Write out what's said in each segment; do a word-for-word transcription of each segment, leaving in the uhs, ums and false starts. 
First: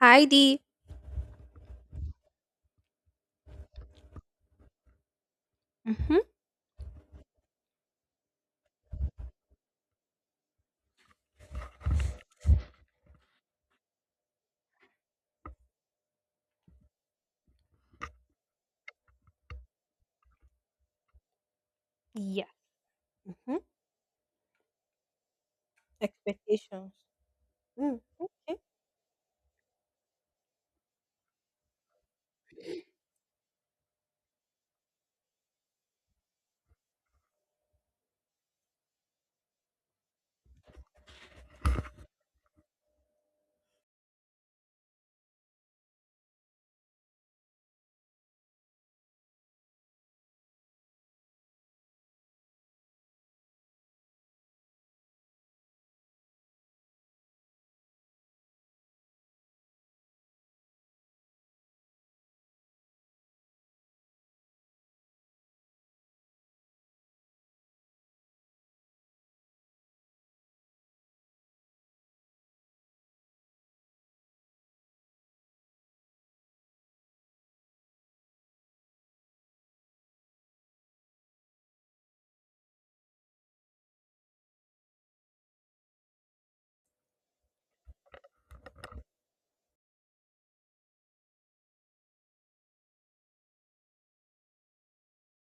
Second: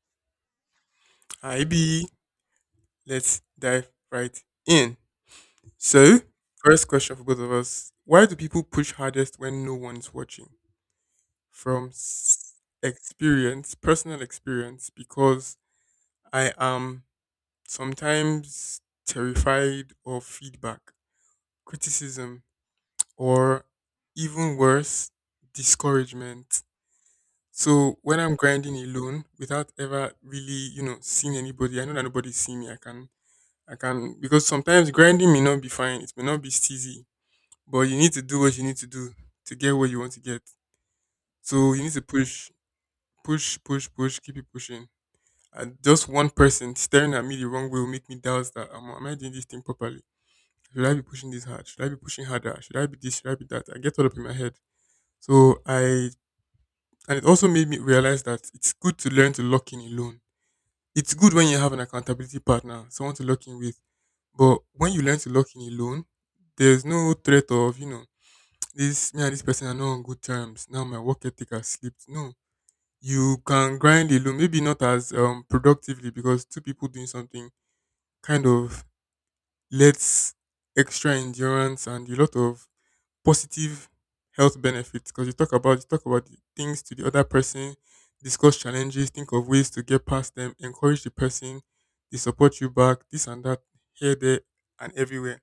Heidi. Hi B, let's dive right in. So, first question for both of us: why do people push hardest when no one's watching? From s- experience, personal experience, because I am sometimes terrified of feedback, criticism, or even worse, discouragement. So when I'm grinding alone without ever really, you know, seeing anybody, I know that nobody's seen me. I can I can because sometimes grinding may not be fine, it may not be steezy, but you need to do what you need to do to get what you want to get. So you need to push, push, push, push, keep it pushing. And just one person staring at me the wrong way will make me doubt that am, am I doing this thing properly? Should I be pushing this hard? Should I be pushing harder? Should I be this? Should I be that? I get all up in my head. So I And it also made me realize that it's good to learn to lock in alone. It's good when you have an accountability partner, someone to lock in with. But when you learn to lock in alone, there's no threat of, you know, this me and this person are not on good terms. Now my work ethic has slipped. No. You can grind alone, maybe not as um productively, because two people doing something kind of lets extra endurance and a lot of positive health benefits because you talk about you talk about the things to the other person, discuss challenges, think of ways to get past them, encourage the person, they support you back, this and that, here, there, and everywhere.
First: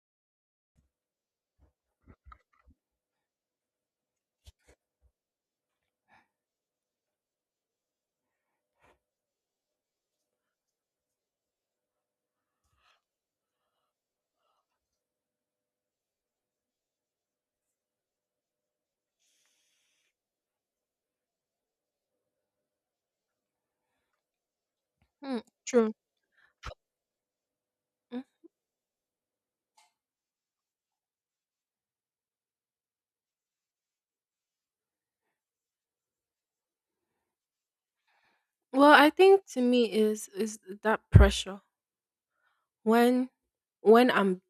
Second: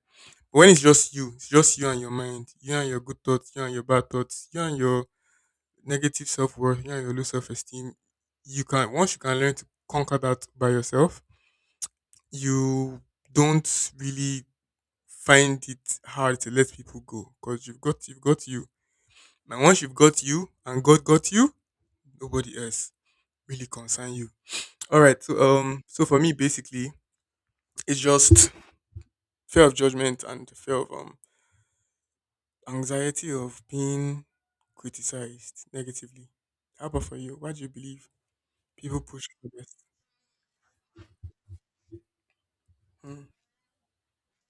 But when it's just you, it's just you and your mind, you and your good thoughts, you and your bad thoughts, you and your negative self worth, you and your low self esteem. You can once you can learn to conquer that by yourself, you don't really find it hard to let people go because you've got you've got you, and once you've got you and God got you, nobody else really concern you. All right. Mm, So um, true. so for me, basically, it's Mm. just fear of judgment and fear of um anxiety of being criticized negatively. How about for you? What do you believe? Well, People I push think for the to best. me is is that pressure Hmm. when when I'm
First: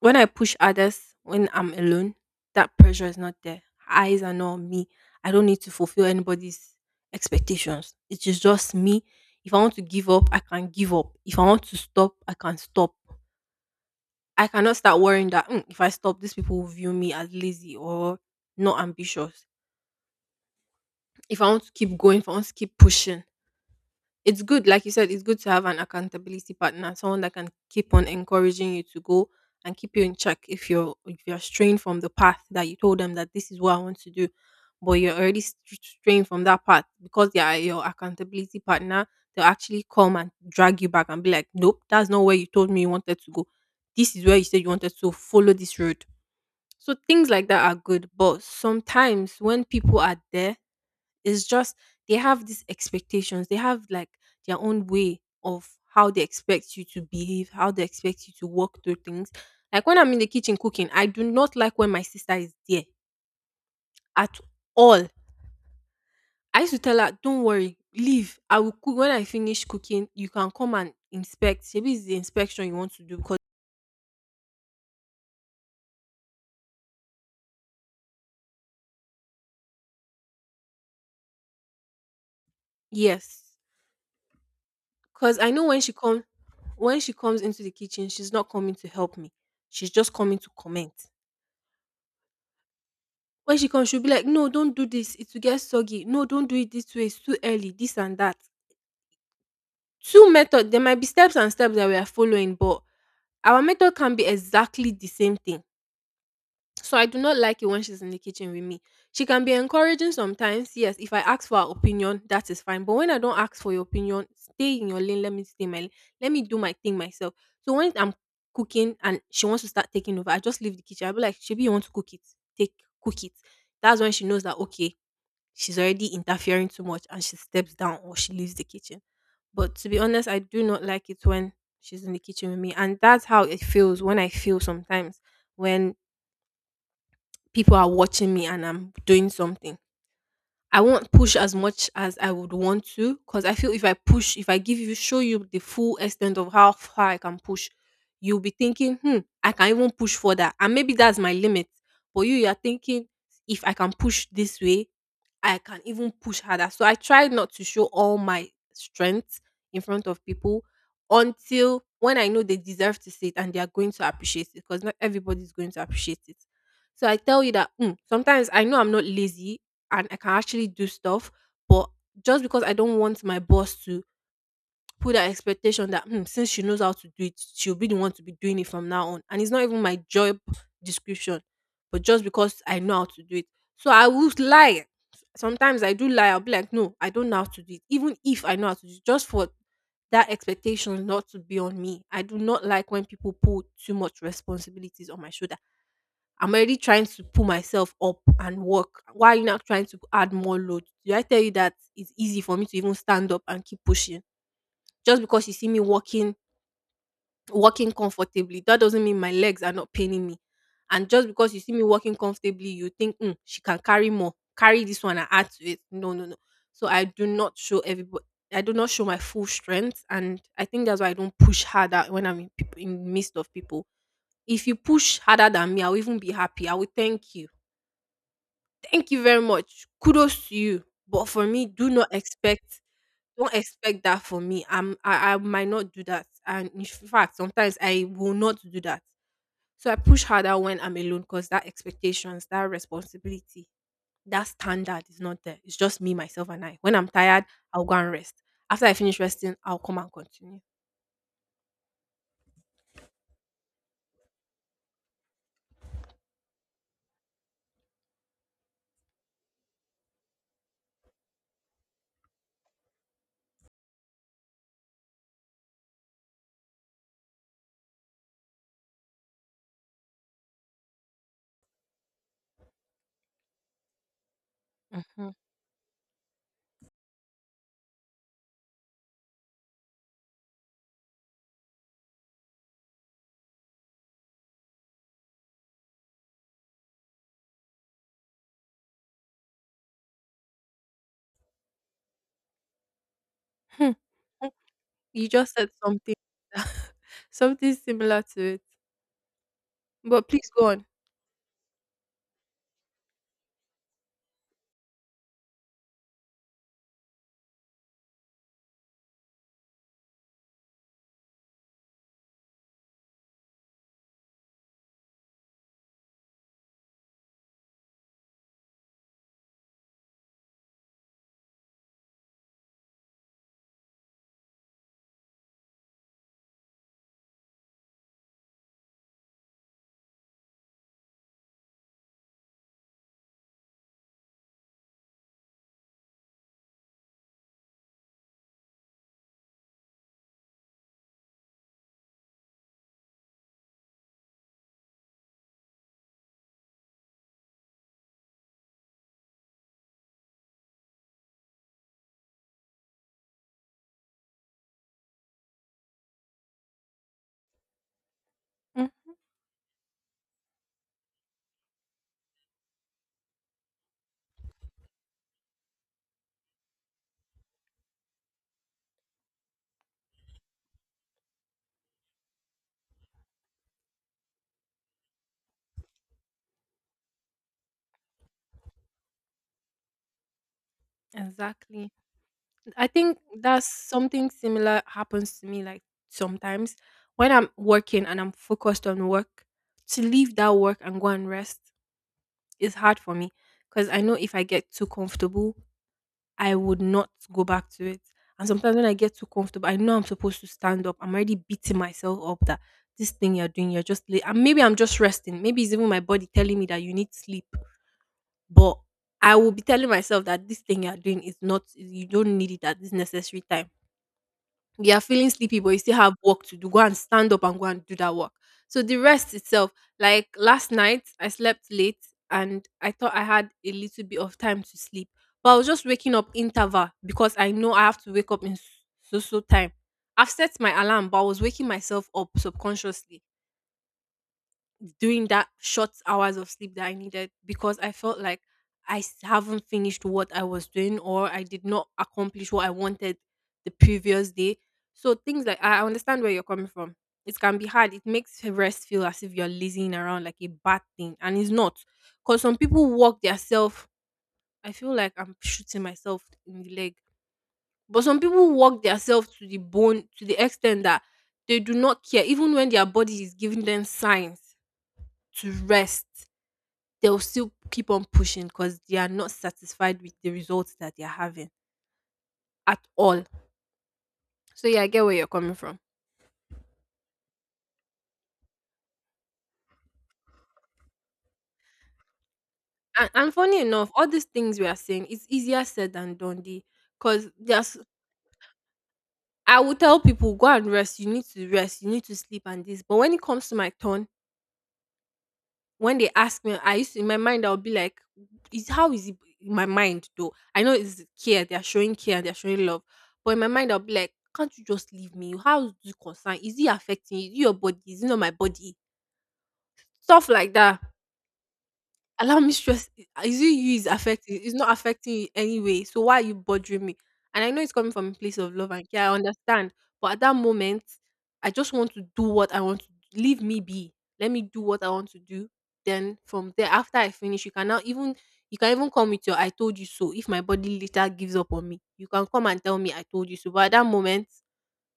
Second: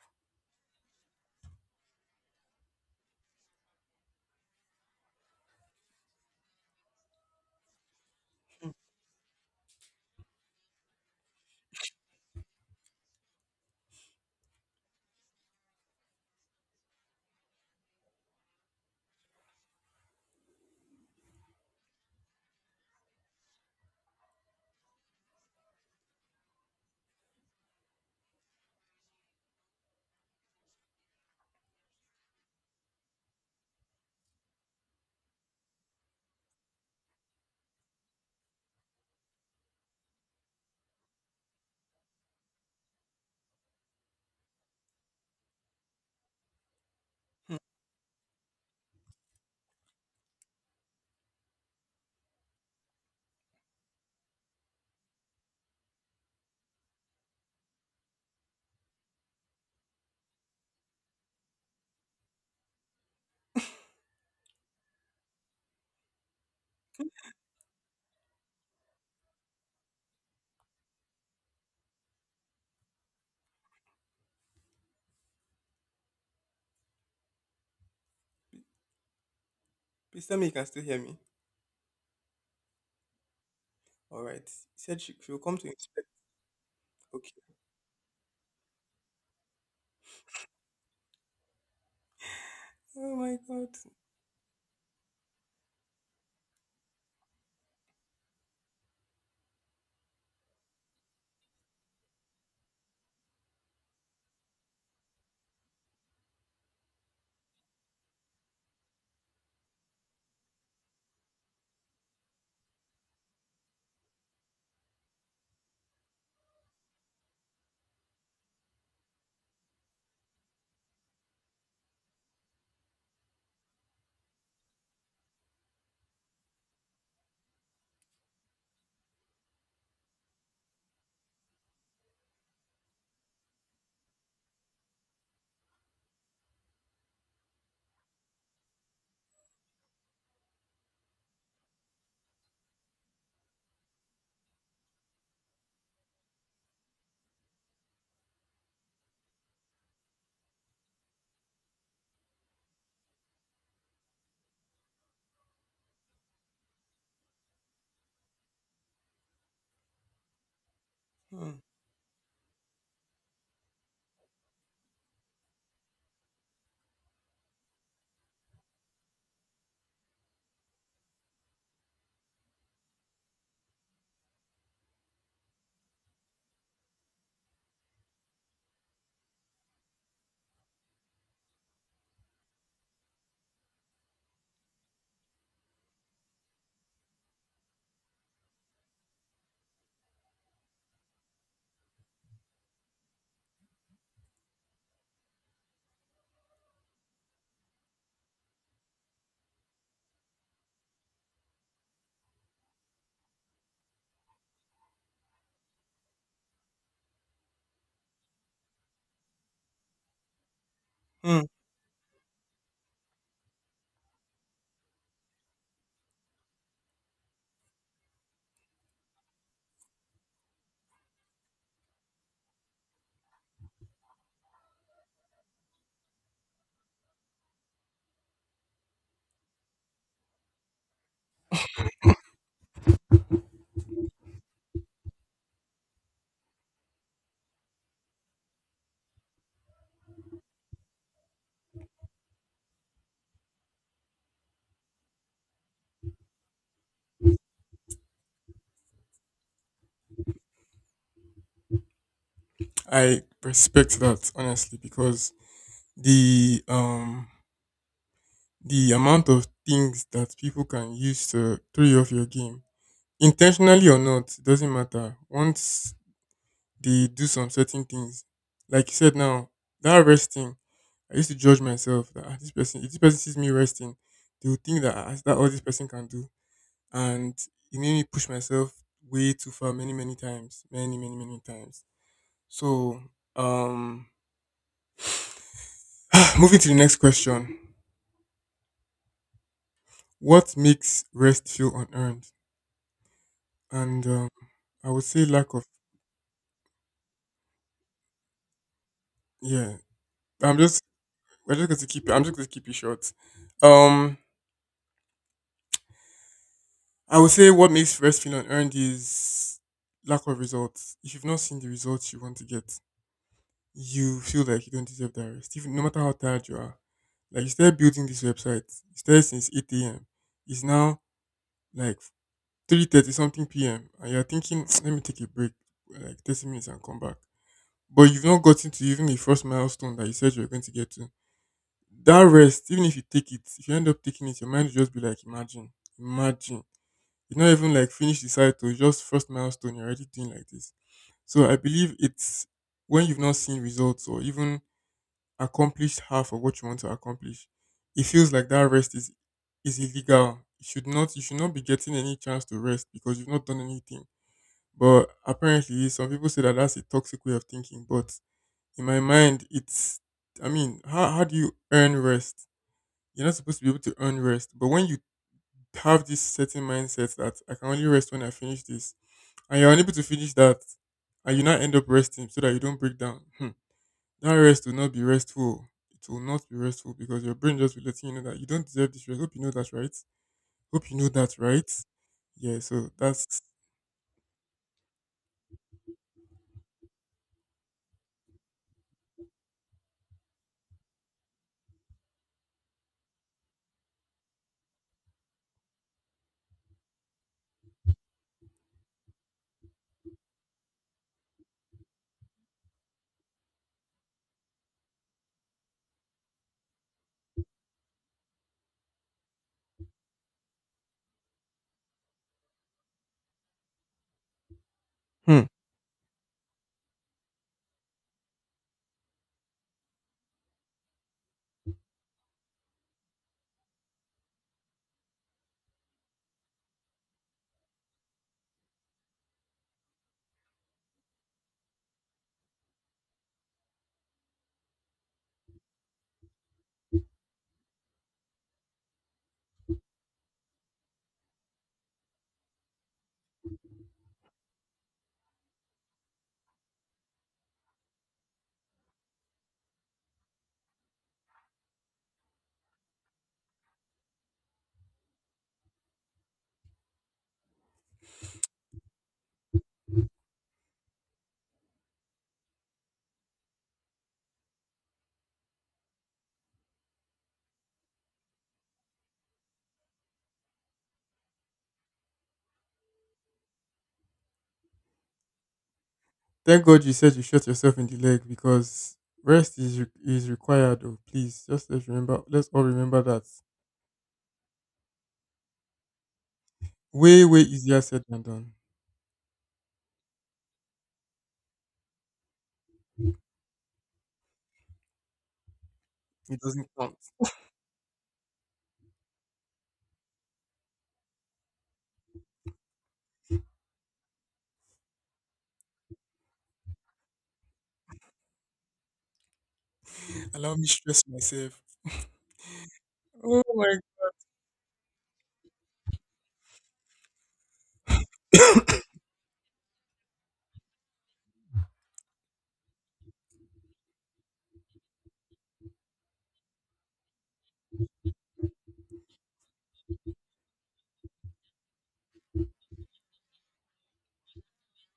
when I push others when I'm alone, that pressure is not there. Eyes are not on me. I don't need to fulfill anybody's expectations. It is just me. If I want to give up, I can give up. If I want to stop, I can stop. I cannot start worrying that "Mm, if I stop, these people will view me as lazy or not ambitious. If I want to keep going, if I want to keep pushing, it's good, like you said, it's good to have an accountability partner, someone that can keep on encouraging you to go and keep you in check if you're if you're straying from the path that you told them that this is what I want to do, but you're already str- straying from that path because they are your accountability partner. They'll actually come and drag you back and be like, "Nope, that's not where you told me you wanted to go. This is where you said you wanted to follow this road." So things like Hmm. that are good, but sometimes when people are there it's just they have these expectations. They have like their own way of how they expect you to behave, how they expect you to walk through things. Like when I'm in the kitchen cooking, I do not like when my sister is there at all. I used to tell her, don't worry, leave. I will cook when I finish cooking. You can come and inspect. Maybe it's the inspection you want to do because Please tell me you can still hear me. yes, All right. She said she, she will because I come know to when she inspect. comes, when she Okay. comes into the kitchen, she's not coming to help me. She's just coming to comment. Oh my When she God. comes, she'll be like, "No, don't do this. It will get soggy. No, don't do it this way. It's too early. This and that." Two method. There might be steps and steps that we are following, but our method can be exactly the same thing. So I do not like it when she's in the kitchen with me. She can be encouraging sometimes. Yes, if I ask for her opinion, that is fine. But when I don't ask for your opinion, stay in your lane. Let me stay in my lane. Let me do my thing myself. So when I'm cooking and she wants to start taking over, I just leave the kitchen. I'll be like, Shebi, you want to cook it? Take Cook it. That's when she knows that okay, she's already interfering too much and she steps down or she leaves the kitchen. But to be honest, I do not like it when she's in the kitchen with me. And that's how it feels when I feel sometimes when people are watching me and I'm doing something. I won't push as much as I would want to because I feel if I push, if I give you, show you the full extent of how far I can push, you'll be thinking, hmm, I can even push further. And maybe that's my limit. For you, you're thinking, if I can push this way, I can even push harder. So I try not to show all my strength in front of people Hmm. until when I know they deserve to see it and they are going to appreciate it because not everybody's going to appreciate it. So I tell you that mm, sometimes I know I'm not lazy and I can actually do stuff, but just because I don't want my boss to put that expectation that hmm, since she knows how to do it, she'll be the one to be doing it from now on. And it's not even my job description, but just because I know how to do it. So I would lie. Sometimes I do lie. I'll be like, no, I don't know how to do it. Even if I know how to do it, just for that expectation not to be on me. I do not like when people put too much responsibilities on my shoulder. I'm already trying to pull myself up and work. Why are you not trying to add more load? Did I tell you that it's easy for me to even stand up and keep pushing? Just because you see me walking walking comfortably, that doesn't mean my legs are not paining me. And just Hmm. because you see me walking comfortably, you think, mm, she can carry more. Carry this one and add to it. No, no, no. So I do not show everybody. I do not show my full strength, and I think that's why I don't push harder when I'm in, peop in midst of people. If you push harder than me, I'll even be happy. I will thank you. Thank you very much. Kudos to you. But for me, do not expect don't expect that from me. I'm I, I might not do that. And in fact, sometimes I will not do that. So I push harder when I'm alone because that expectations, that responsibility, that standard is not there. It's just me, myself, and I. When I'm tired, I'll go and rest. After I finish resting, I'll come and continue. I respect that honestly because the um the amount of things that people can use to throw you off your game, intentionally or not, it doesn't matter. Once they do some certain things, like you said now, that resting, I used to judge myself that "Ah, this person, if this person sees me resting, they will think that, ah, Mhm. that all this person can do," and it made me push myself way too far, many many times, many many many times. So, um, moving to the next question, what makes rest feel unearned? Hmm. And um, Hmm. I would say You lack just of. said something something similar to it. Yeah, But please I'm go just on. we're just going to keep it. I'm just going to keep it short. Um, I would say what makes rest feel unearned is lack of results. If you've not seen the results you want to get, you feel like you don't deserve that rest, even no matter how tired you are. Like you started building this website, you started since eight a m. It's now like three thirty something p m and you're thinking, let me take a break, like thirty minutes and come back. But you've not gotten to even the first milestone that you said you were going to get to. That rest, even if you take it, if you end up taking it, your mind will just be like, imagine, imagine. You're not even like finished the cycle, it's just first milestone, you're already doing like this. So I believe it's when you've not seen results or even accomplished half of what you want to accomplish, it feels like that rest is is illegal. You should not you should not be getting any chance to rest because you've not done anything. But apparently some people say that that's a toxic way of thinking. But in Mm. my mind it's, I mean, how how do you earn rest? You're not supposed to be able to earn rest. But when you have this certain mindset that I can only rest when I finish this, and you're unable to finish that, and you now end up resting so that you don't break down, hmm, that rest will not be restful. It will not be restful because your brain just will let you know that you don't deserve this rest. Hope you know that, right? Hope you know that, right? Exactly. Yeah, I so think that's. that's something similar happens to me like sometimes when I'm working and I'm focused on work, to leave that work and go and rest is hard for me because I know if I get too comfortable, I would not go back to it. And sometimes when I get too comfortable, I know I'm supposed to stand up. I'm already beating myself up that this thing you're doing, you're just late. And maybe I'm just resting. Maybe it's even my body telling me that you need sleep. But I will be telling myself that this thing you're doing is not, you don't need it at this necessary time you are feeling Hmm. sleepy but you still have work to do go and stand up and go and do that work so the rest itself like last night I slept late and I thought I had a little bit of time to sleep but I was just waking up interval because I know I have to wake up in so so time I've set my alarm but I was waking myself up subconsciously doing that short hours of sleep that I needed because I felt like I s- haven't finished what I was doing or I did not accomplish what I wanted the previous day. So things like I I understand where you're coming from. It can be hard. It makes rest feel as if you're lazing around like a bad thing, and it's not. Cause some people walk themselves. I feel like I'm shooting myself in the leg. But some people work themselves to the bone to the extent that they do not care, even when their body is giving them signs to rest they'll still keep on pushing because they are not satisfied with the results that they're having at all. So yeah, I get where you're coming from. Thank God you said you shot yourself in the leg because rest is re- is required. Oh, please, just let's remember. Let's all remember And, that. and funny enough, all these things we are saying, it's easier said than done. Way Because way there's, easier said than done. I will tell people, go and rest. You need to rest. You need to sleep and this. But when it comes to my turn, when they It ask me, doesn't I used count. to in my mind I'll be like, "Is how is it in my mind though? I know it's care. They are showing care. They are showing love. But in my mind I'll be like, can't you just leave me? How is it concern? Is it affecting you? Is it your body? Is it not my body? Stuff Allow like me that stress myself. allow me stress. Is Oh it you my, is affecting? It's not affecting you anyway. So why are you bothering me? And I know it's coming from a place of love and care. I understand. But at that moment, I just want to do what I want to do. Leave me be. Let me do what I want to do. Then from there, after I finish, you can now even you can even come with your I told you so. If my body later gives up on me, you can come and tell me I told you so. But at that moment,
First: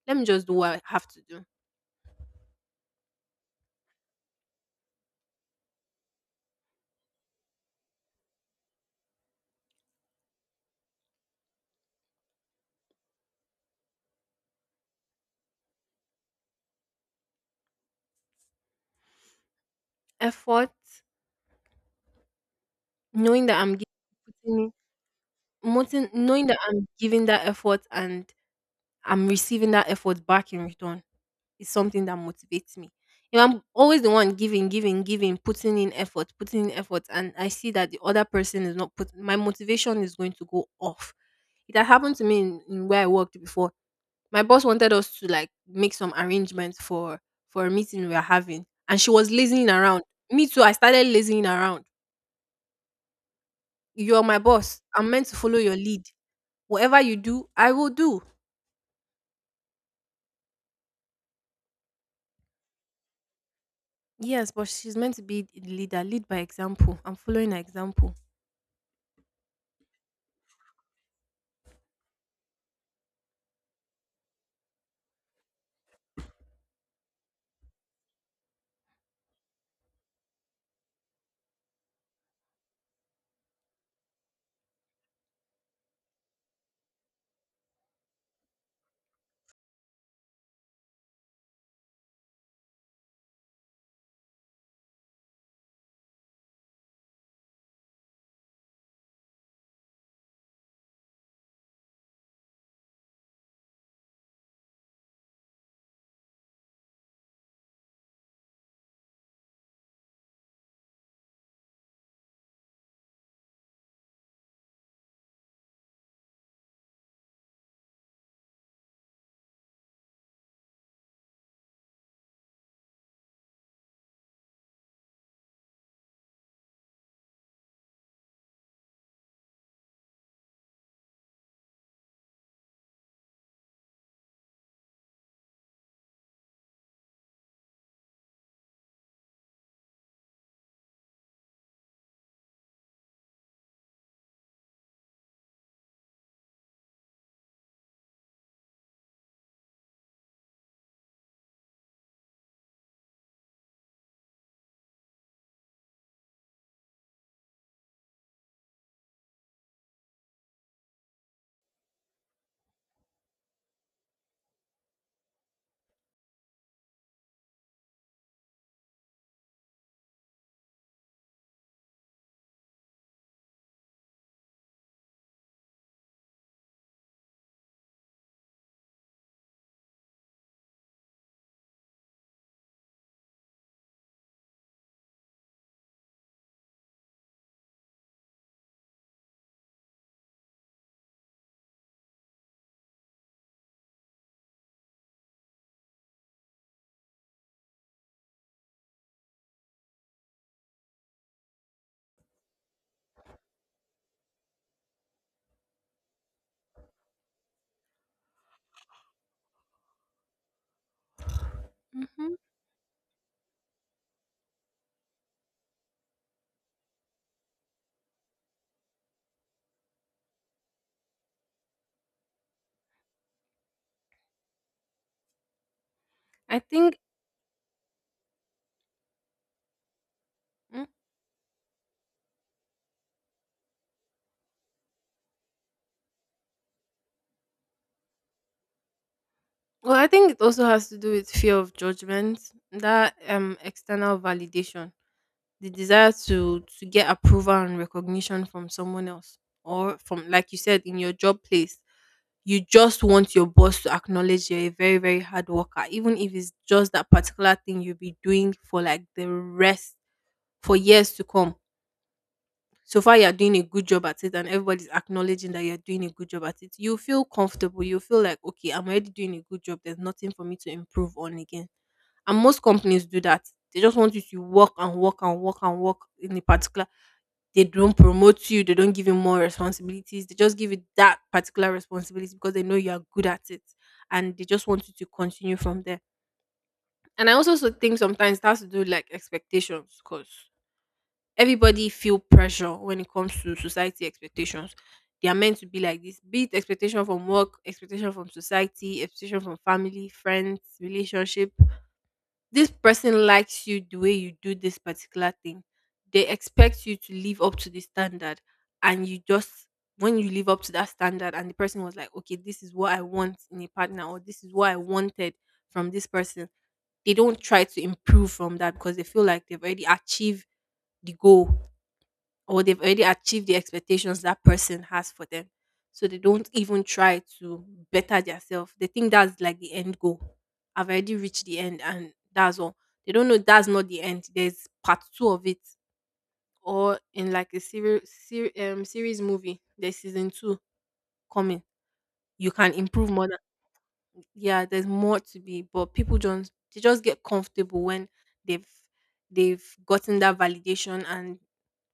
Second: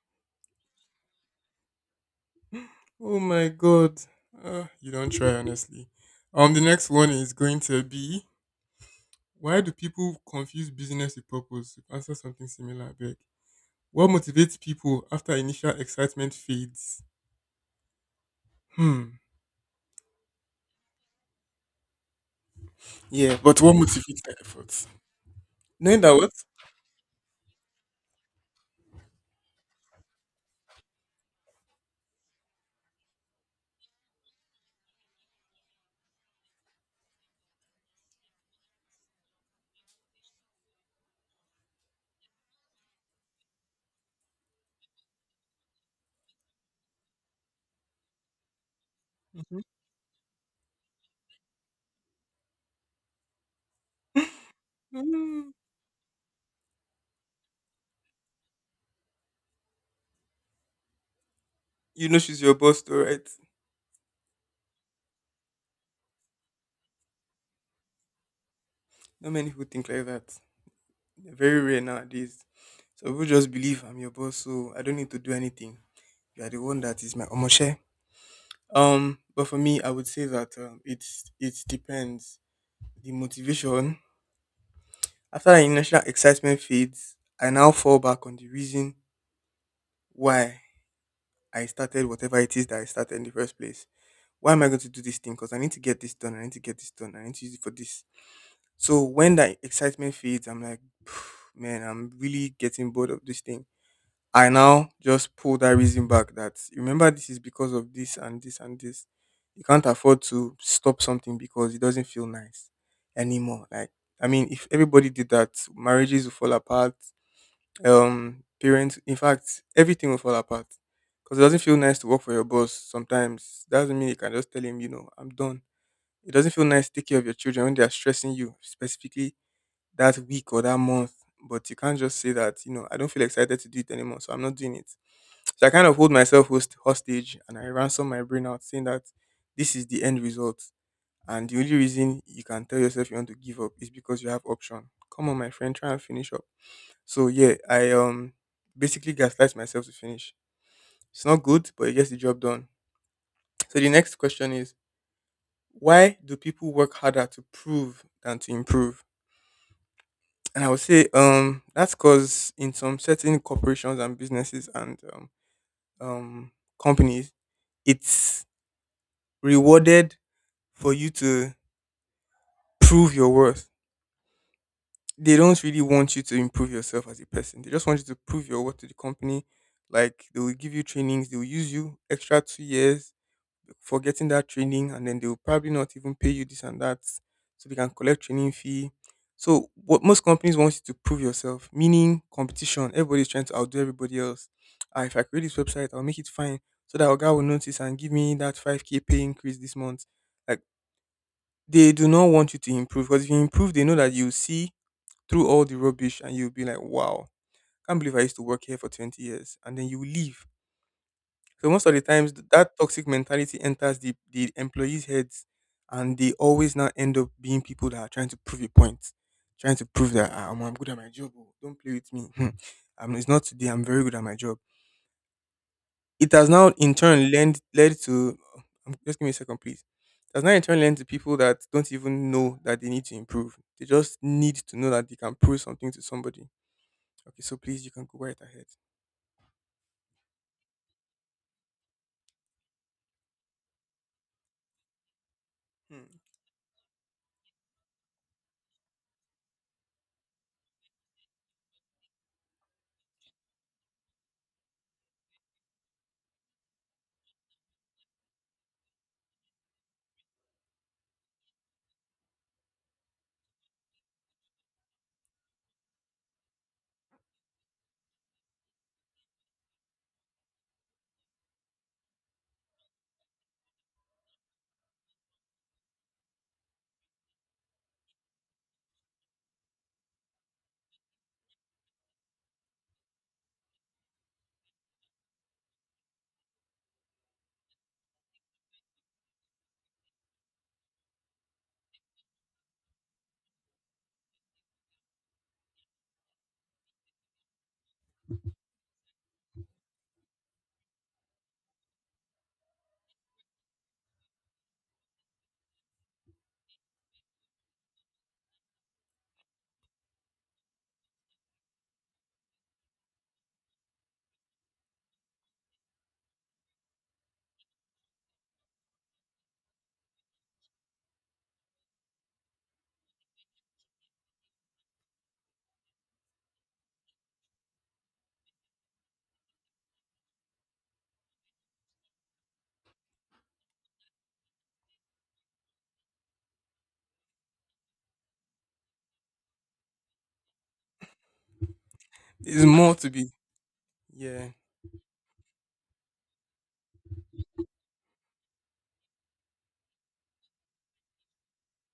let me just do what I have to do. oh my God. Uh, you don't try, honestly. Um, the next one is going to be, why do people confuse business with purpose? You've answered something similar, Beck. What motivates people after initial excitement fades? Hmm. Effort, Yeah, knowing but that what I'm motivates the giving, efforts? Knowing that what? knowing that I'm giving that effort and I'm receiving that effort back in return is something that motivates me. If I'm always the one giving, giving, giving, putting in effort, putting in effort, and I see that the other person is not putting, my motivation is going to go off. It had happened to me in, in where I worked before. My boss wanted us to like make some arrangements for for a meeting we were having, and she was Mhm. lazying around. Me too. I started lazying around. You're my boss. I'm meant to Mm. follow your lead. Whatever you do, I will do. You know she's your boss, though, right? Yes, but she's meant to be the leader. Lead by example. I'm following her example. Not many people think like that. They're very rare nowadays. So people just believe I'm your boss, so I don't need to do anything. You are the one that is my omoshe. Um, but for me, I would say that um, it's it depends, the motivation. After the initial excitement fades, I now fall back on the reason why I started whatever it is that I started in the first place. Why am I going to do this thing? Because I need to get this done. I need to get this done. I need to use it for this. So when that excitement fades, I'm like, "Phew, man, I'm really getting bored of this thing." I now just pull that reason back that remember this is because of this and this and this. You can't afford to stop something because it doesn't feel nice anymore. Like, I mean, if everybody did that, marriages will fall apart. Um, parents, in fact, everything will fall apart because it doesn't feel nice to work for your boss. Sometimes doesn't mean you can just tell him, you know, I'm done. It doesn't feel nice to take care of your children when they are stressing you specifically that week or that month. But you can't just say that, you know, I don't feel excited to do it anymore, so I'm not doing it. So I kind of hold myself host- hostage and I ransom my brain out saying that this is the end result. And the only reason you can tell yourself you want to give up is because you have option. Come on, my friend, try and finish up. So yeah, I um basically gaslight myself to finish. It's not good, but it gets the job done. So the next question is, why do people work harder to prove than to improve? And I would say um that's because in some certain corporations and businesses and um, um companies, it's rewarded for you to prove your worth. They don't really want you to improve yourself as a person. They just want you to prove your worth to the company. Like they will give you trainings, they will use you extra two years for getting that training, and then they will probably not even pay you this and that, so they can collect training fee. So what most companies want you to prove yourself, meaning competition. Everybody's trying to outdo everybody else. Ah, if I create this website, I'll make it fine so that our guy will notice and give me that five k pay increase this month. Like, they do not want you to improve because if you improve, they know that you see through all the rubbish and you'll be like, wow, can't believe I used to work here for twenty years. And then you will leave. So most of the times, Hmm. th- that toxic mentality enters the, the employees' heads, and they always now end up being people that are trying to prove a point, trying to prove that, "Ah, omo, I'm good at my job. Oh, don't play with me. I'm, it's not today. I'm very good at my job." It has I now in think. turn led led to um, just give me a second, please. It has now in turn mm, led to people that don't even know that they need to improve. They just need to know that they can prove something to somebody. Okay, so please you can go right ahead. Well, I think it also has to do with fear of judgment, that um external validation, the Hmm. desire to to get approval and recognition from someone else, or from like you said in your job place. You just want your boss to acknowledge you're a very very hard worker, even if it's just that particular thing you'll be doing for like the rest, for years to come. So far you're doing a good job at it, and everybody's acknowledging that you're doing a good job at it, you feel comfortable, you feel like, okay, I'm already doing a good job, there's nothing for me to improve on again. And most companies do that. They just want you to work and work and work and work in a particular. They don't promote you, they don't give you more responsibilities. They just give you that particular responsibility because they know you are good at it, and they just want you to continue from there. And I also so think sometimes it has to do like expectations, because everybody feel pressure when it comes to society expectations. They are meant to be like this, be it expectation from work, expectation from society, expectation from family, friends, relationship. This person likes you the way you do this particular thing. They expect you to live up to the standard. And you just, when you live up to that standard, and the person was like, okay, this is what I want in a partner, or this is what I wanted from this person, they don't try to improve from that because they feel like they've already achieved the goal, or they've already achieved the expectations that person has for them. So they don't even try to better themselves. They think that's like the end goal. I've already reached the end and that's all. They don't know that's not the end. There's part two of it. Or in like a series, ser- um, series movie. There's season two coming. You There's can more improve to more. be. Yeah. Yeah, there's more to be, but people don't. They just get comfortable when they've they've gotten that validation and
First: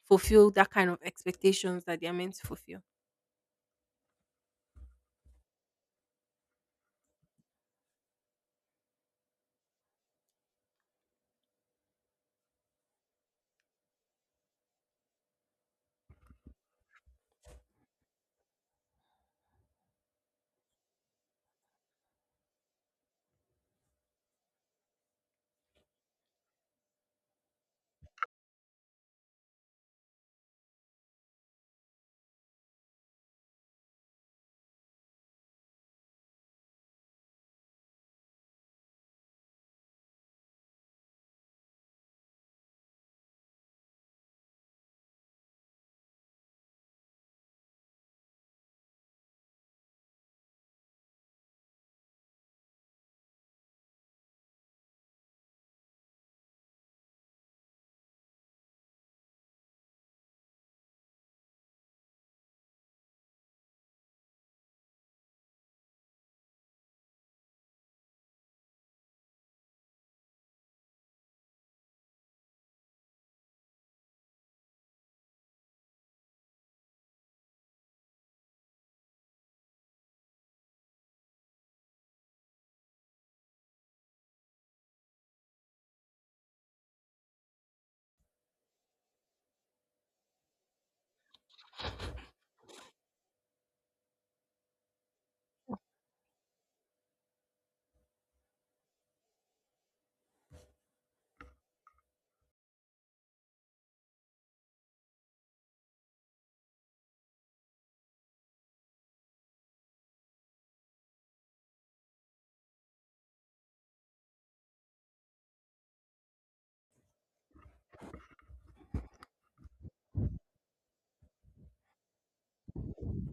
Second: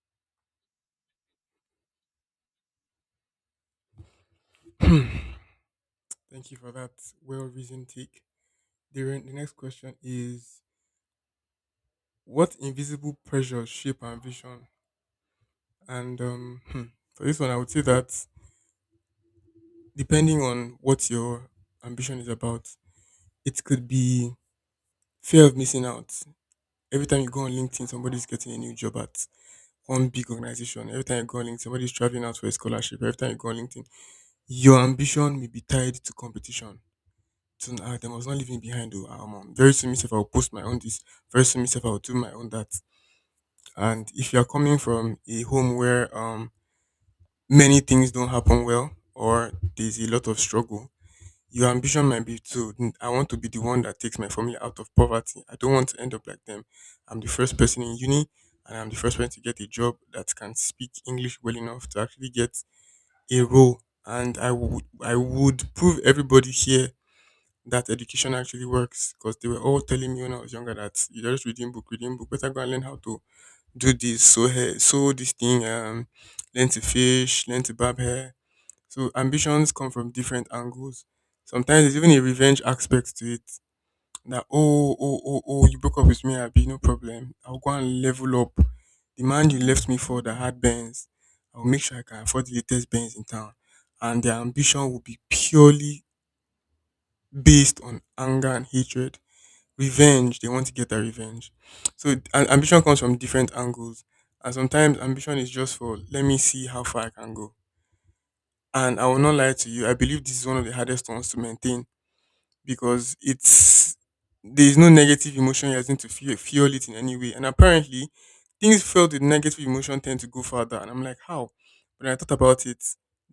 fulfill that kind of expectations that they're meant to fulfill. Thank you for that well reasoned take. The, re- the next question is, what invisible pressures shape our ambition? And um, hmm, for this one, I would say that, depending on what your ambition is about, it could be fear of missing out. Every time you go on LinkedIn, somebody's getting a new job at one big organization. Every time you go on LinkedIn, somebody's traveling out for a scholarship. Every time you go on LinkedIn, your ambition may be tied to competition. So uh, there was not leaving behind. Oh, um, um, Very soon, myself, I'll post my own this. Very soon, myself, I'll do my own that. And if you are coming from a home where um many things don't happen well or there's a lot of struggle, your ambition might be to, "Hmm, I want to be the one that takes my family out of poverty. I don't want to end up like them. I'm the first person in uni, and I'm the first one to get a job that can speak English well enough to actually get a role. And I would, I would prove everybody here that education actually works, because they were all telling me when I was younger that you just reading book, reading book, better go and learn how to do this, So hair, sew this thing, um, learn to fish, learn to barb hair. So ambitions come from different angles. Sometimes there's even a revenge aspect to it. That, oh oh oh oh you broke up with me, I'll be no problem. I'll go and level up. The man you left me for that had Benz, I'll make sure I can afford the latest Benz in town. And their ambition will be purely based on anger and hatred. Revenge, they want to get their revenge. So and ambition comes from different angles. And sometimes ambition is just for, let me see how far I can go, and I will not lie to you, I believe this is one of the hardest ones to maintain, because it's there is no negative emotion you are going to fuel, fuel it in any way. And apparently, things filled with negative emotion tend to go further. And I'm like, how? But I thought about it,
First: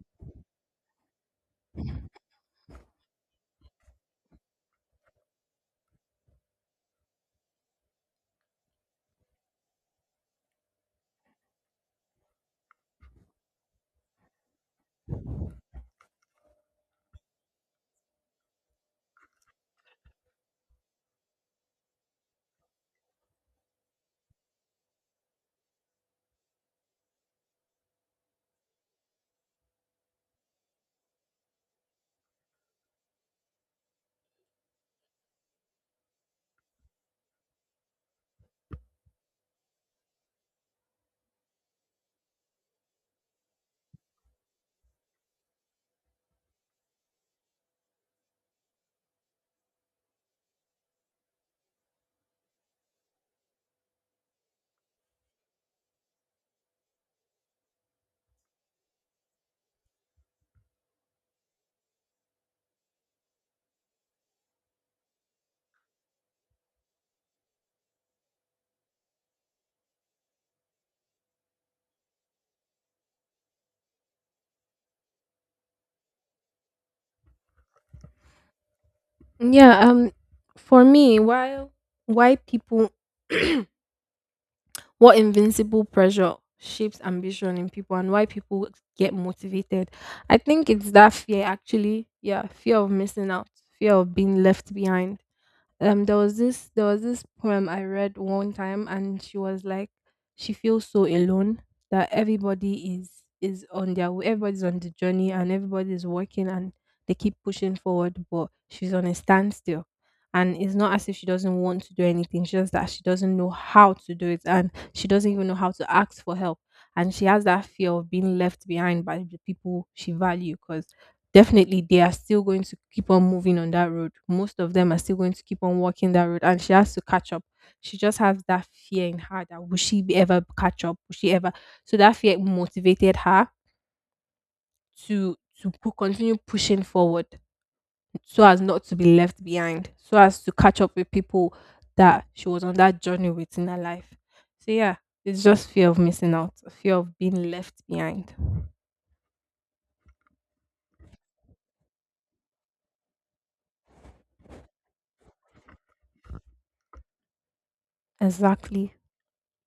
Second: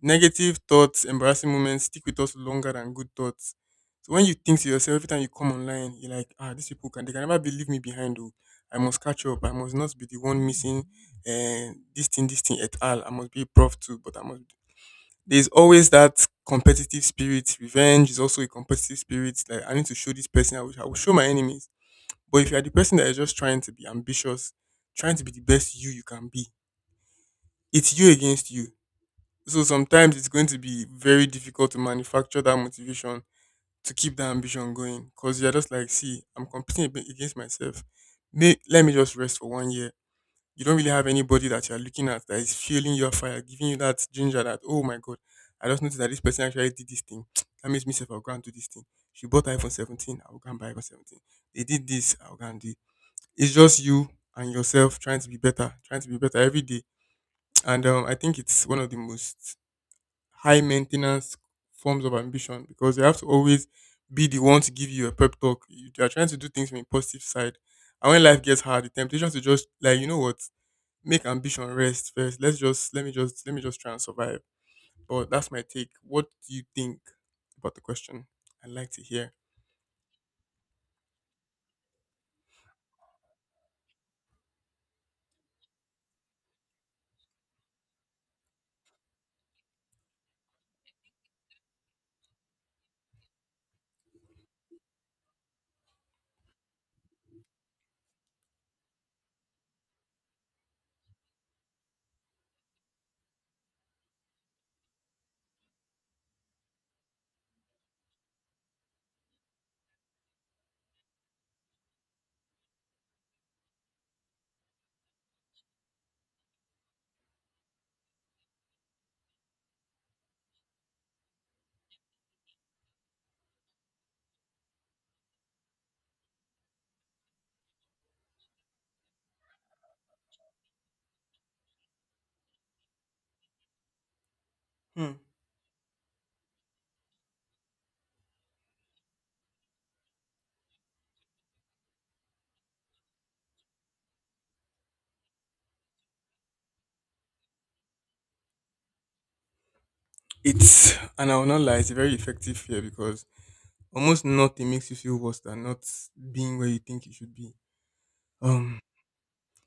negative thoughts, embarrassing moments stick with us longer than good thoughts. So when you think to yourself, every time you come online, you're like, ah, these people can they can never believe me behind. Oh, I must catch up. I must not be the one missing. And this thing, this thing et al. I must be a prof too, but I must there's always that competitive spirit. Revenge is also a competitive spirit. Like, I need to show this person. I will, I will show my enemies. But if you are the person that is just trying to be ambitious, trying to be the best you you can be, it's you against you. So sometimes it's going to be very difficult to manufacture that motivation to keep that ambition going, because you're just like, see, I'm competing a bit against myself. May, let me just rest for one year. You don't really have anybody that you're looking at that is fueling your fire, giving you that ginger that, oh my God, I just noticed that this person actually did this thing. That makes me say, I'll go and do this thing. She bought iPhone seventeen, I'll go and buy iPhone seventeen. They did this, I'll go and do it. It's just you and yourself trying to be better, trying to be better every day. And um, I think it's one of the most high maintenance forms of ambition, because you have to always be the one to give you a pep talk. You you are trying to do things from a positive side. And when life gets hard, the temptation to just, like, you know what? Make ambition rest first. Let's just let me just let me just try and survive. But that's my take. What do you think about the question? I'd like to hear. Yeah, um for me, while why people, what invincible pressure shapes ambition in people and why people get motivated. I think it's that fear actually. Yeah, fear of missing out, fear of being left behind. um there was this there was this poem I read one time and she was like, she feels so alone, that everybody is is on their way, everybody's on the journey, and everybody is working and they keep pushing forward, but she's on a standstill. And it's not as if she doesn't want to do anything, it's just that she doesn't know how to do it, and she doesn't even know how to ask for help. And she has that fear of being left behind by the people she values, because definitely they are still going to keep on moving on that road. Most of them are still going to keep on walking that road, and she has to catch up. She just has that fear in her that will she be ever catch up? Will she ever? So that fear motivated her Hmm. to to pu- continue pushing forward, so as not to be left behind, so as to catch up with people that she was on that journey with in her life. So yeah, it's just fear of missing out, fear of being left behind. It's and I will not lie, it's a very effective fear, because almost nothing makes you feel worse than not being where you think you should be. Um Exactly.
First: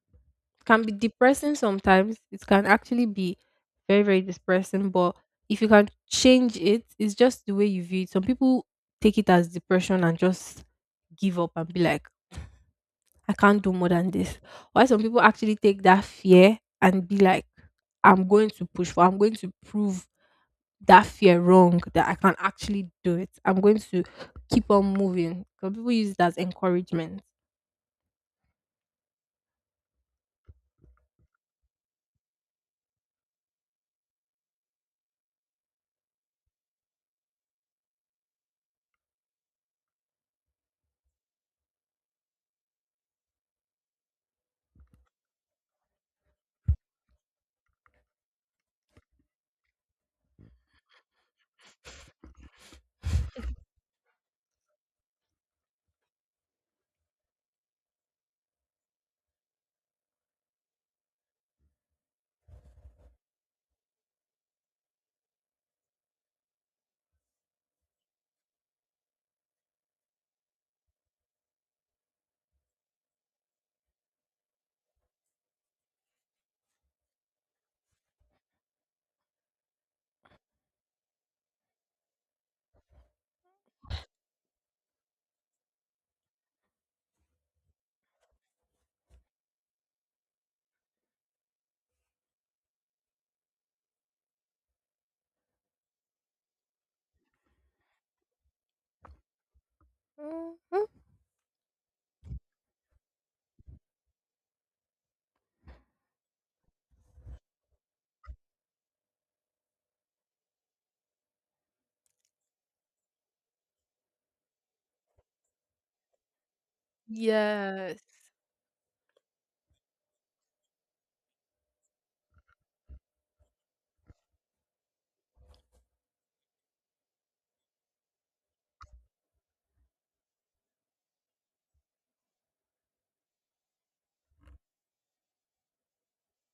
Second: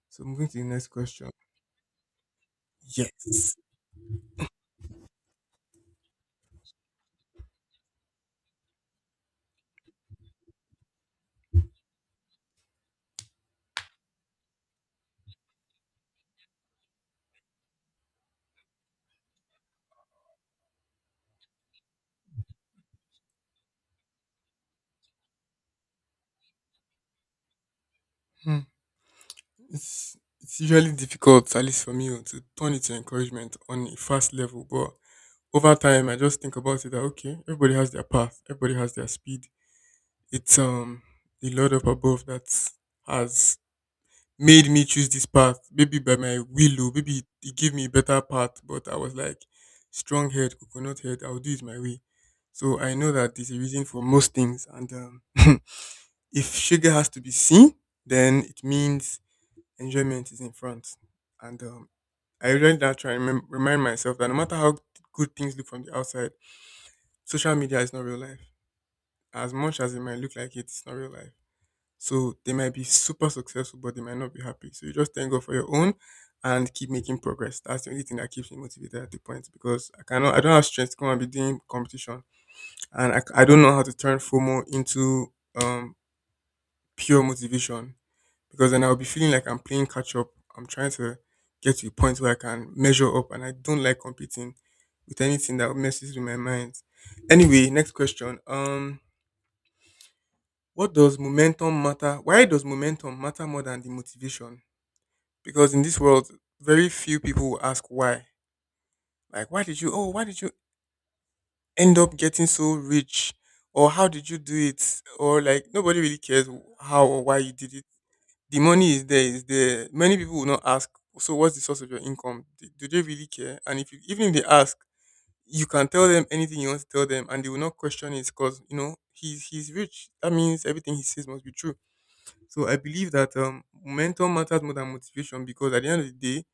so moving to the Can next be question. depressing sometimes. It can actually be Yes. very, very depressing. But if you can change it, it's just the way you view it. Some people take it as depression and just give up and be like, I can't do more than this. Why some people actually take that fear and be like, I'm going to push for, I'm going to prove that fear wrong, that I can actually do it. I'm going to keep on moving. Some people use it as encouragement. Hmm. It's it's usually difficult, at least for me, oh, to turn it to encouragement on a fast level. But over time, I just think about it that okay, everybody has their path, everybody has their speed. It's um the Lord up above that has made me choose this path. Maybe by my will, oh, maybe He gave me a better path, but I was like strong head, coconut head. I'll do it my way. So I know that there's a reason for most things, and um, if sugar has to be seen, then it means enjoyment is in front. And um, I learned that try and remem- remind myself that no matter how good things look from the outside, social media is not real life. As much as it might look like it, it's not real life. So they might be super successful, but they might not be happy. So you just thank God for your own and keep making progress. That's the only thing that keeps me motivated at the point, because I cannot, I don't have strength to come and be doing competition, and I, I don't know how to turn FOMO into um pure motivation, because then I'll be feeling like I'm playing catch up. I'm trying to get to a point where I can measure up, and I don't like competing with anything that messes with my mind. Anyway, next question. Um, Mhm. what does momentum matter? Why does momentum matter more than the motivation? Because in this world, very few people will ask why. Like, why did you? Oh, why did you end up getting so rich? Or how did you do it? Or like nobody really cares how or why you did it. Yes. The money is there, is there. Many people will not ask, so what's the source of your income? Do do they really care? And if you, even if they ask, you can tell them anything you want to tell them, and they will not question it, because you know he's he's rich. That means everything he says must be true. So I believe that um, momentum matters more than motivation, because at the end of the day,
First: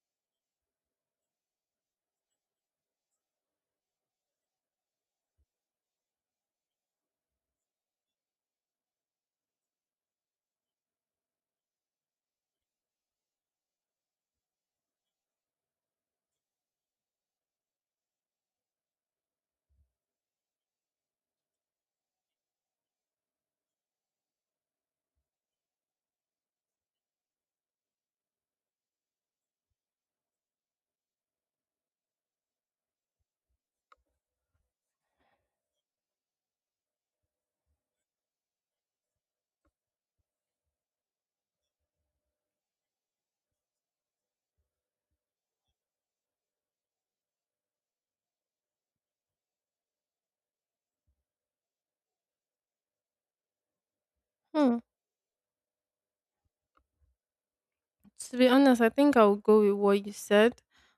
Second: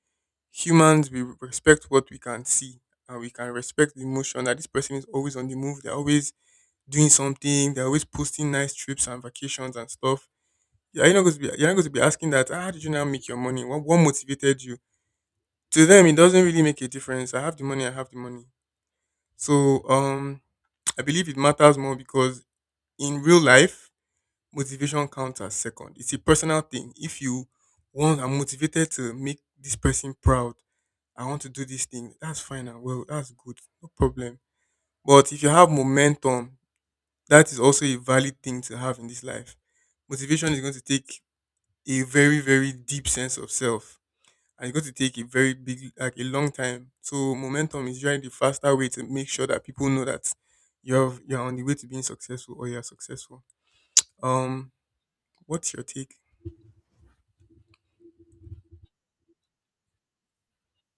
humans we respect what we can see, and we can respect the emotion that this person is always on the move. They're always doing something. They're always posting nice trips and vacations and stuff. Yeah, you're not going to be you're not going to be asking that, "Ah, how did you now make your money? What what motivated you? To them it doesn't really make a difference. I have the money, I have the money. So um I believe it matters more because in real life, motivation counts as second. It's a personal thing. If you want, I'm motivated to make this person proud, I want to do this thing, that's fine and well, that's good, no problem. But if you have momentum, that is also a valid thing to have in this life. Motivation is going to take a very, very deep sense of self, and it's going to take a very big, like a long time. So momentum is usually the faster way to make sure that people know that you're you're on the way to being successful or you're successful. Um, what's your take? To be honest, I think I'll go with what you said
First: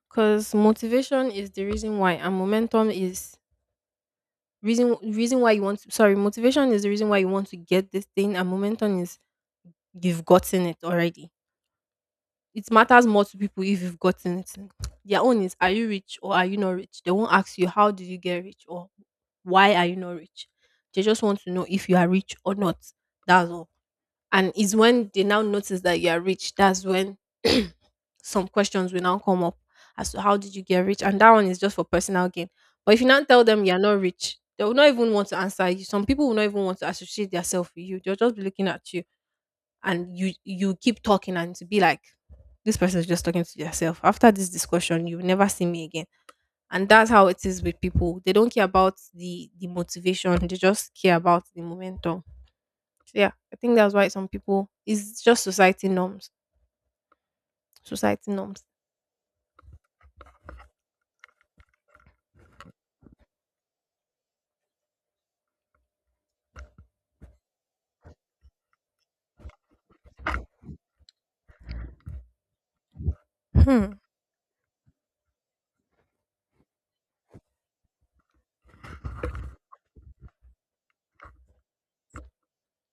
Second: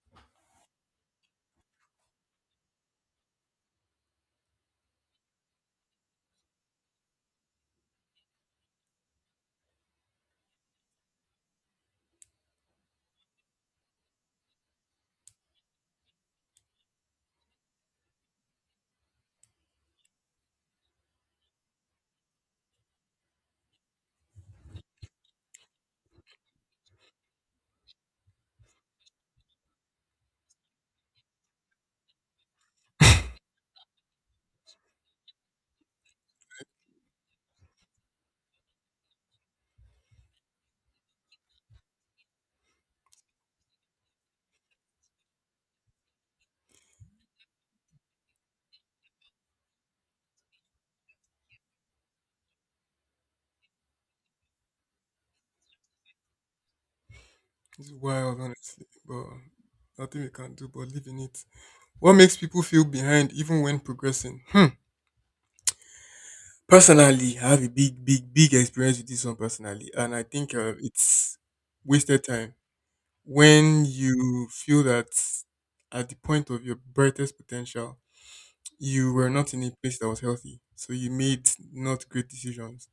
because motivation is the reason why, and momentum is reason reason why you want to, sorry, motivation is the reason why you want to get this thing, and momentum is you've gotten it already. It matters more to people if you've gotten it. Their own is, are you rich or are you not rich? They won't ask you how did you get rich or why are you not rich? They just want to know if you are rich or not. That's all. And it's when they now notice that you are rich, that's when some questions will now come up as to how did you get rich, and that one is just for personal gain. But if you now tell them you are not rich, they will not even want to answer you. Some people will not even want to associate themselves with you. They'll just be looking at you, and you you keep talking and to be like, this person is just talking to yourself. After this discussion you will never see me again. And that's how it is with people. They don't care about the the motivation, they just care about the momentum. So yeah, I think that's why some people, it's just society norms. It's Society wild, norms. honestly, but nothing we can do but live in it. What makes people feel behind even when progressing? Hmm. Personally, I have a big, big, big experience with this one personally, and I think uh, it's wasted time, when Hmm. you feel that at the point of your brightest potential you were not in a place that was healthy. So you made not great decisions.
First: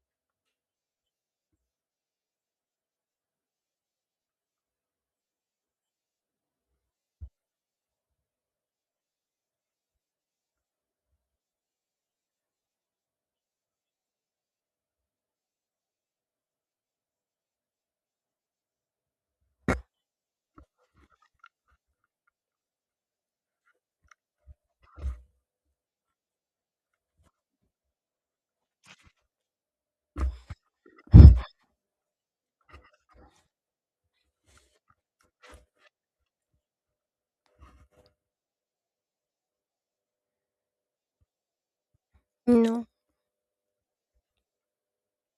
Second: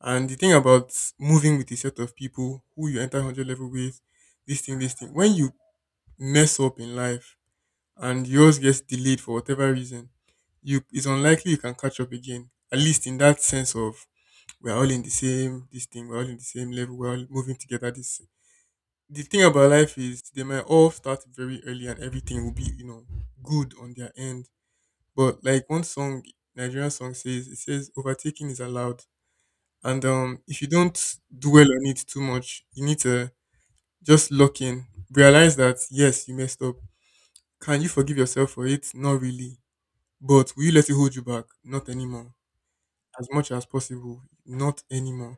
And the thing about moving with a set of people who you enter one hundred level with, this thing, this thing, when you mess up in life and yours gets delayed for whatever reason, you it's unlikely you can catch up again. At least in that sense of we're all in the same this thing, we're all in the same level, we're all moving together. This the thing about life is they might all start very early and everything will be, you know, good on their end. But like one song, Nigerian song says, it says overtaking is allowed, and um, if you don't dwell on it too much, you need to just lock in, realize that yes, you messed up. Can you forgive yourself for it? Not really. But will you let it hold you back? Not anymore. No. As much as possible, not anymore.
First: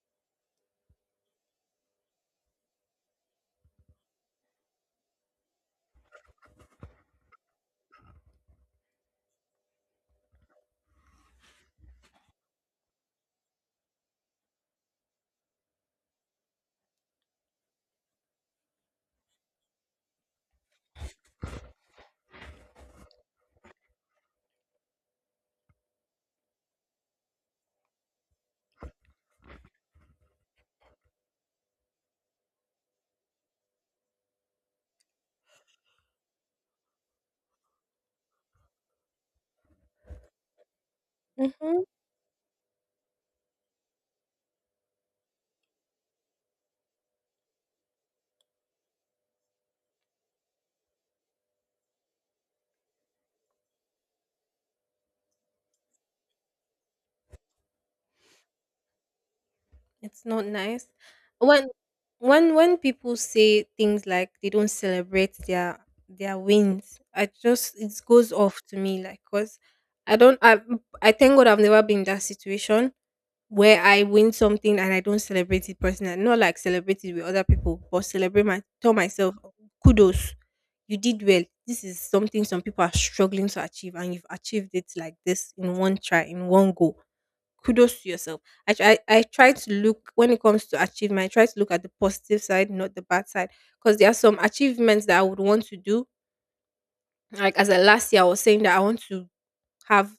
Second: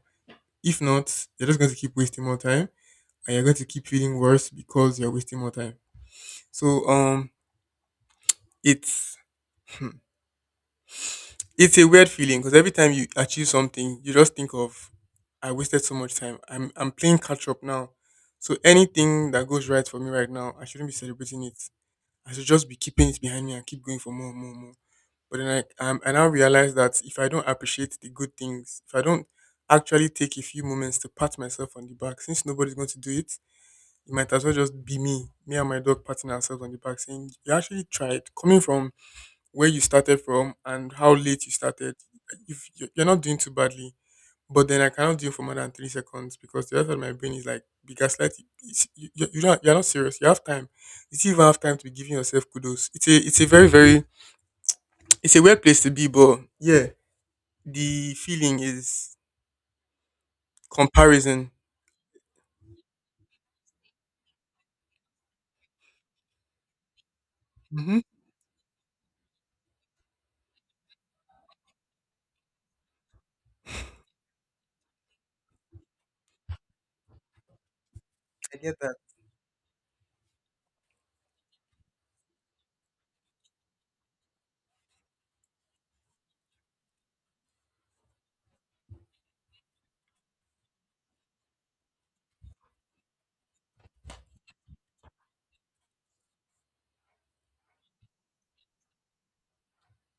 If not, you're just going to keep wasting more time, and you're going to keep feeling worse because you're wasting more time. So um, it's it's a weird feeling because every time you achieve something, you just think of I wasted so much time. I'm I'm playing catch up now. So anything that goes right for me right now, I shouldn't be celebrating it. I should just be keeping it behind me and keep going for more, more, more. But then I um, I now realize that if I don't appreciate the good things, if I don't actually take a few moments to pat myself on the back, since nobody's going to do it, it might as well just be me, me and my dog patting ourselves on the back, saying you actually tried. Coming from where you started from and how late you Mm-hmm. started. If you- You're not doing too badly, but then I cannot do it for more than three seconds, because the rest of my brain is like, be gaslighting. It's- You, you, you're, not, you're not serious. You have time. You still even have time to be giving yourself kudos. It's a it's a very very it's a weird place to be, but yeah, the feeling is It's not nice. comparison. When when when people say things like they don't celebrate their their wins, I just it Hmm. goes off to me like, cause I don't I I thank God I've never been in that situation, where I win something and I don't celebrate it personally. Not like celebrate it with other people, but celebrate, I my, get tell that. myself, kudos, you did well. This is something some people are struggling to achieve, and you've achieved it like this in one try, in one go. Kudos to yourself. I try, I try to look when it comes to achievement. I try to look at the positive side, not the bad side, because there are some achievements that I would want to do. Like as a last year, I was saying that I want to have,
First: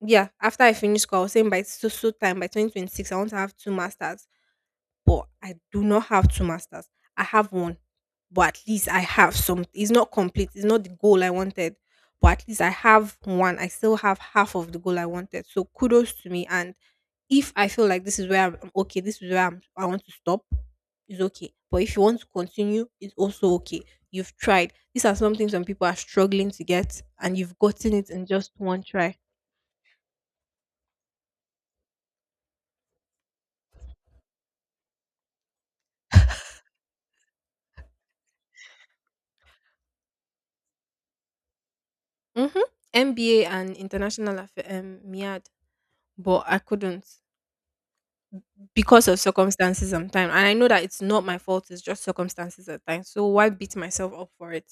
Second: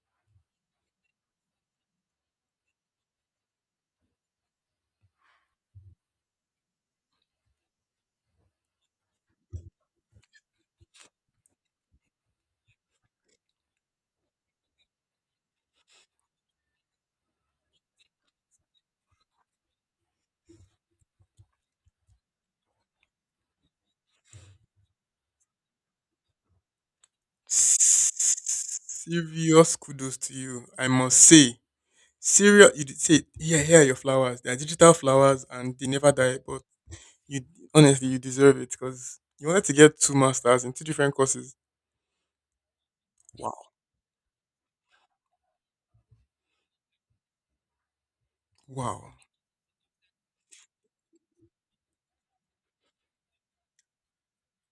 yeah. After I finish school, I was saying by so so time by twenty twenty six, I want to have two masters. But I do not have two masters. I have one, but at least I have some, it's not complete, it's not the goal I wanted, but at least I have one. I still have half of the goal I wanted. So kudos to me. And if I feel like this is where I'm okay, this is where I'm, I want to stop, it's okay. But if you want to continue, it's also okay. You've tried. These are something some people are struggling to get, and you've gotten it in just one try. Serious kudos to you, I must say, serious you did say, yeah, here are your flowers, they are digital flowers and they never die, but you honestly, you deserve it because you wanted to get two masters in two different courses. Mm-hmm. M B A Wow, and international affair, um, M I A D, but I couldn't. Because wow. of circumstances sometimes. And I know that it's not my fault, it's just circumstances at times. So why beat myself up for it?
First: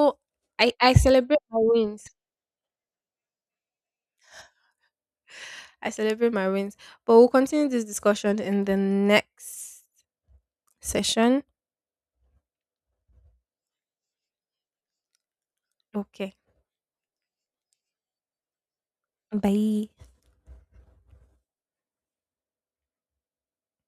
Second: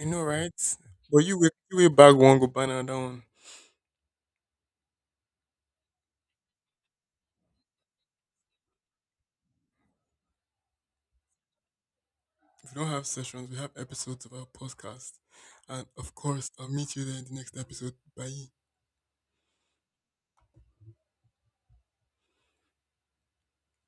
I know, right? I, I But you celebrate will, my you will wins. bag one go ban another one. I celebrate my wins. But we'll continue this discussion in the next session. We don't have sessions. We have episodes of our podcast, and of Okay. course, I'll meet you there in the next episode. Bye. Bye.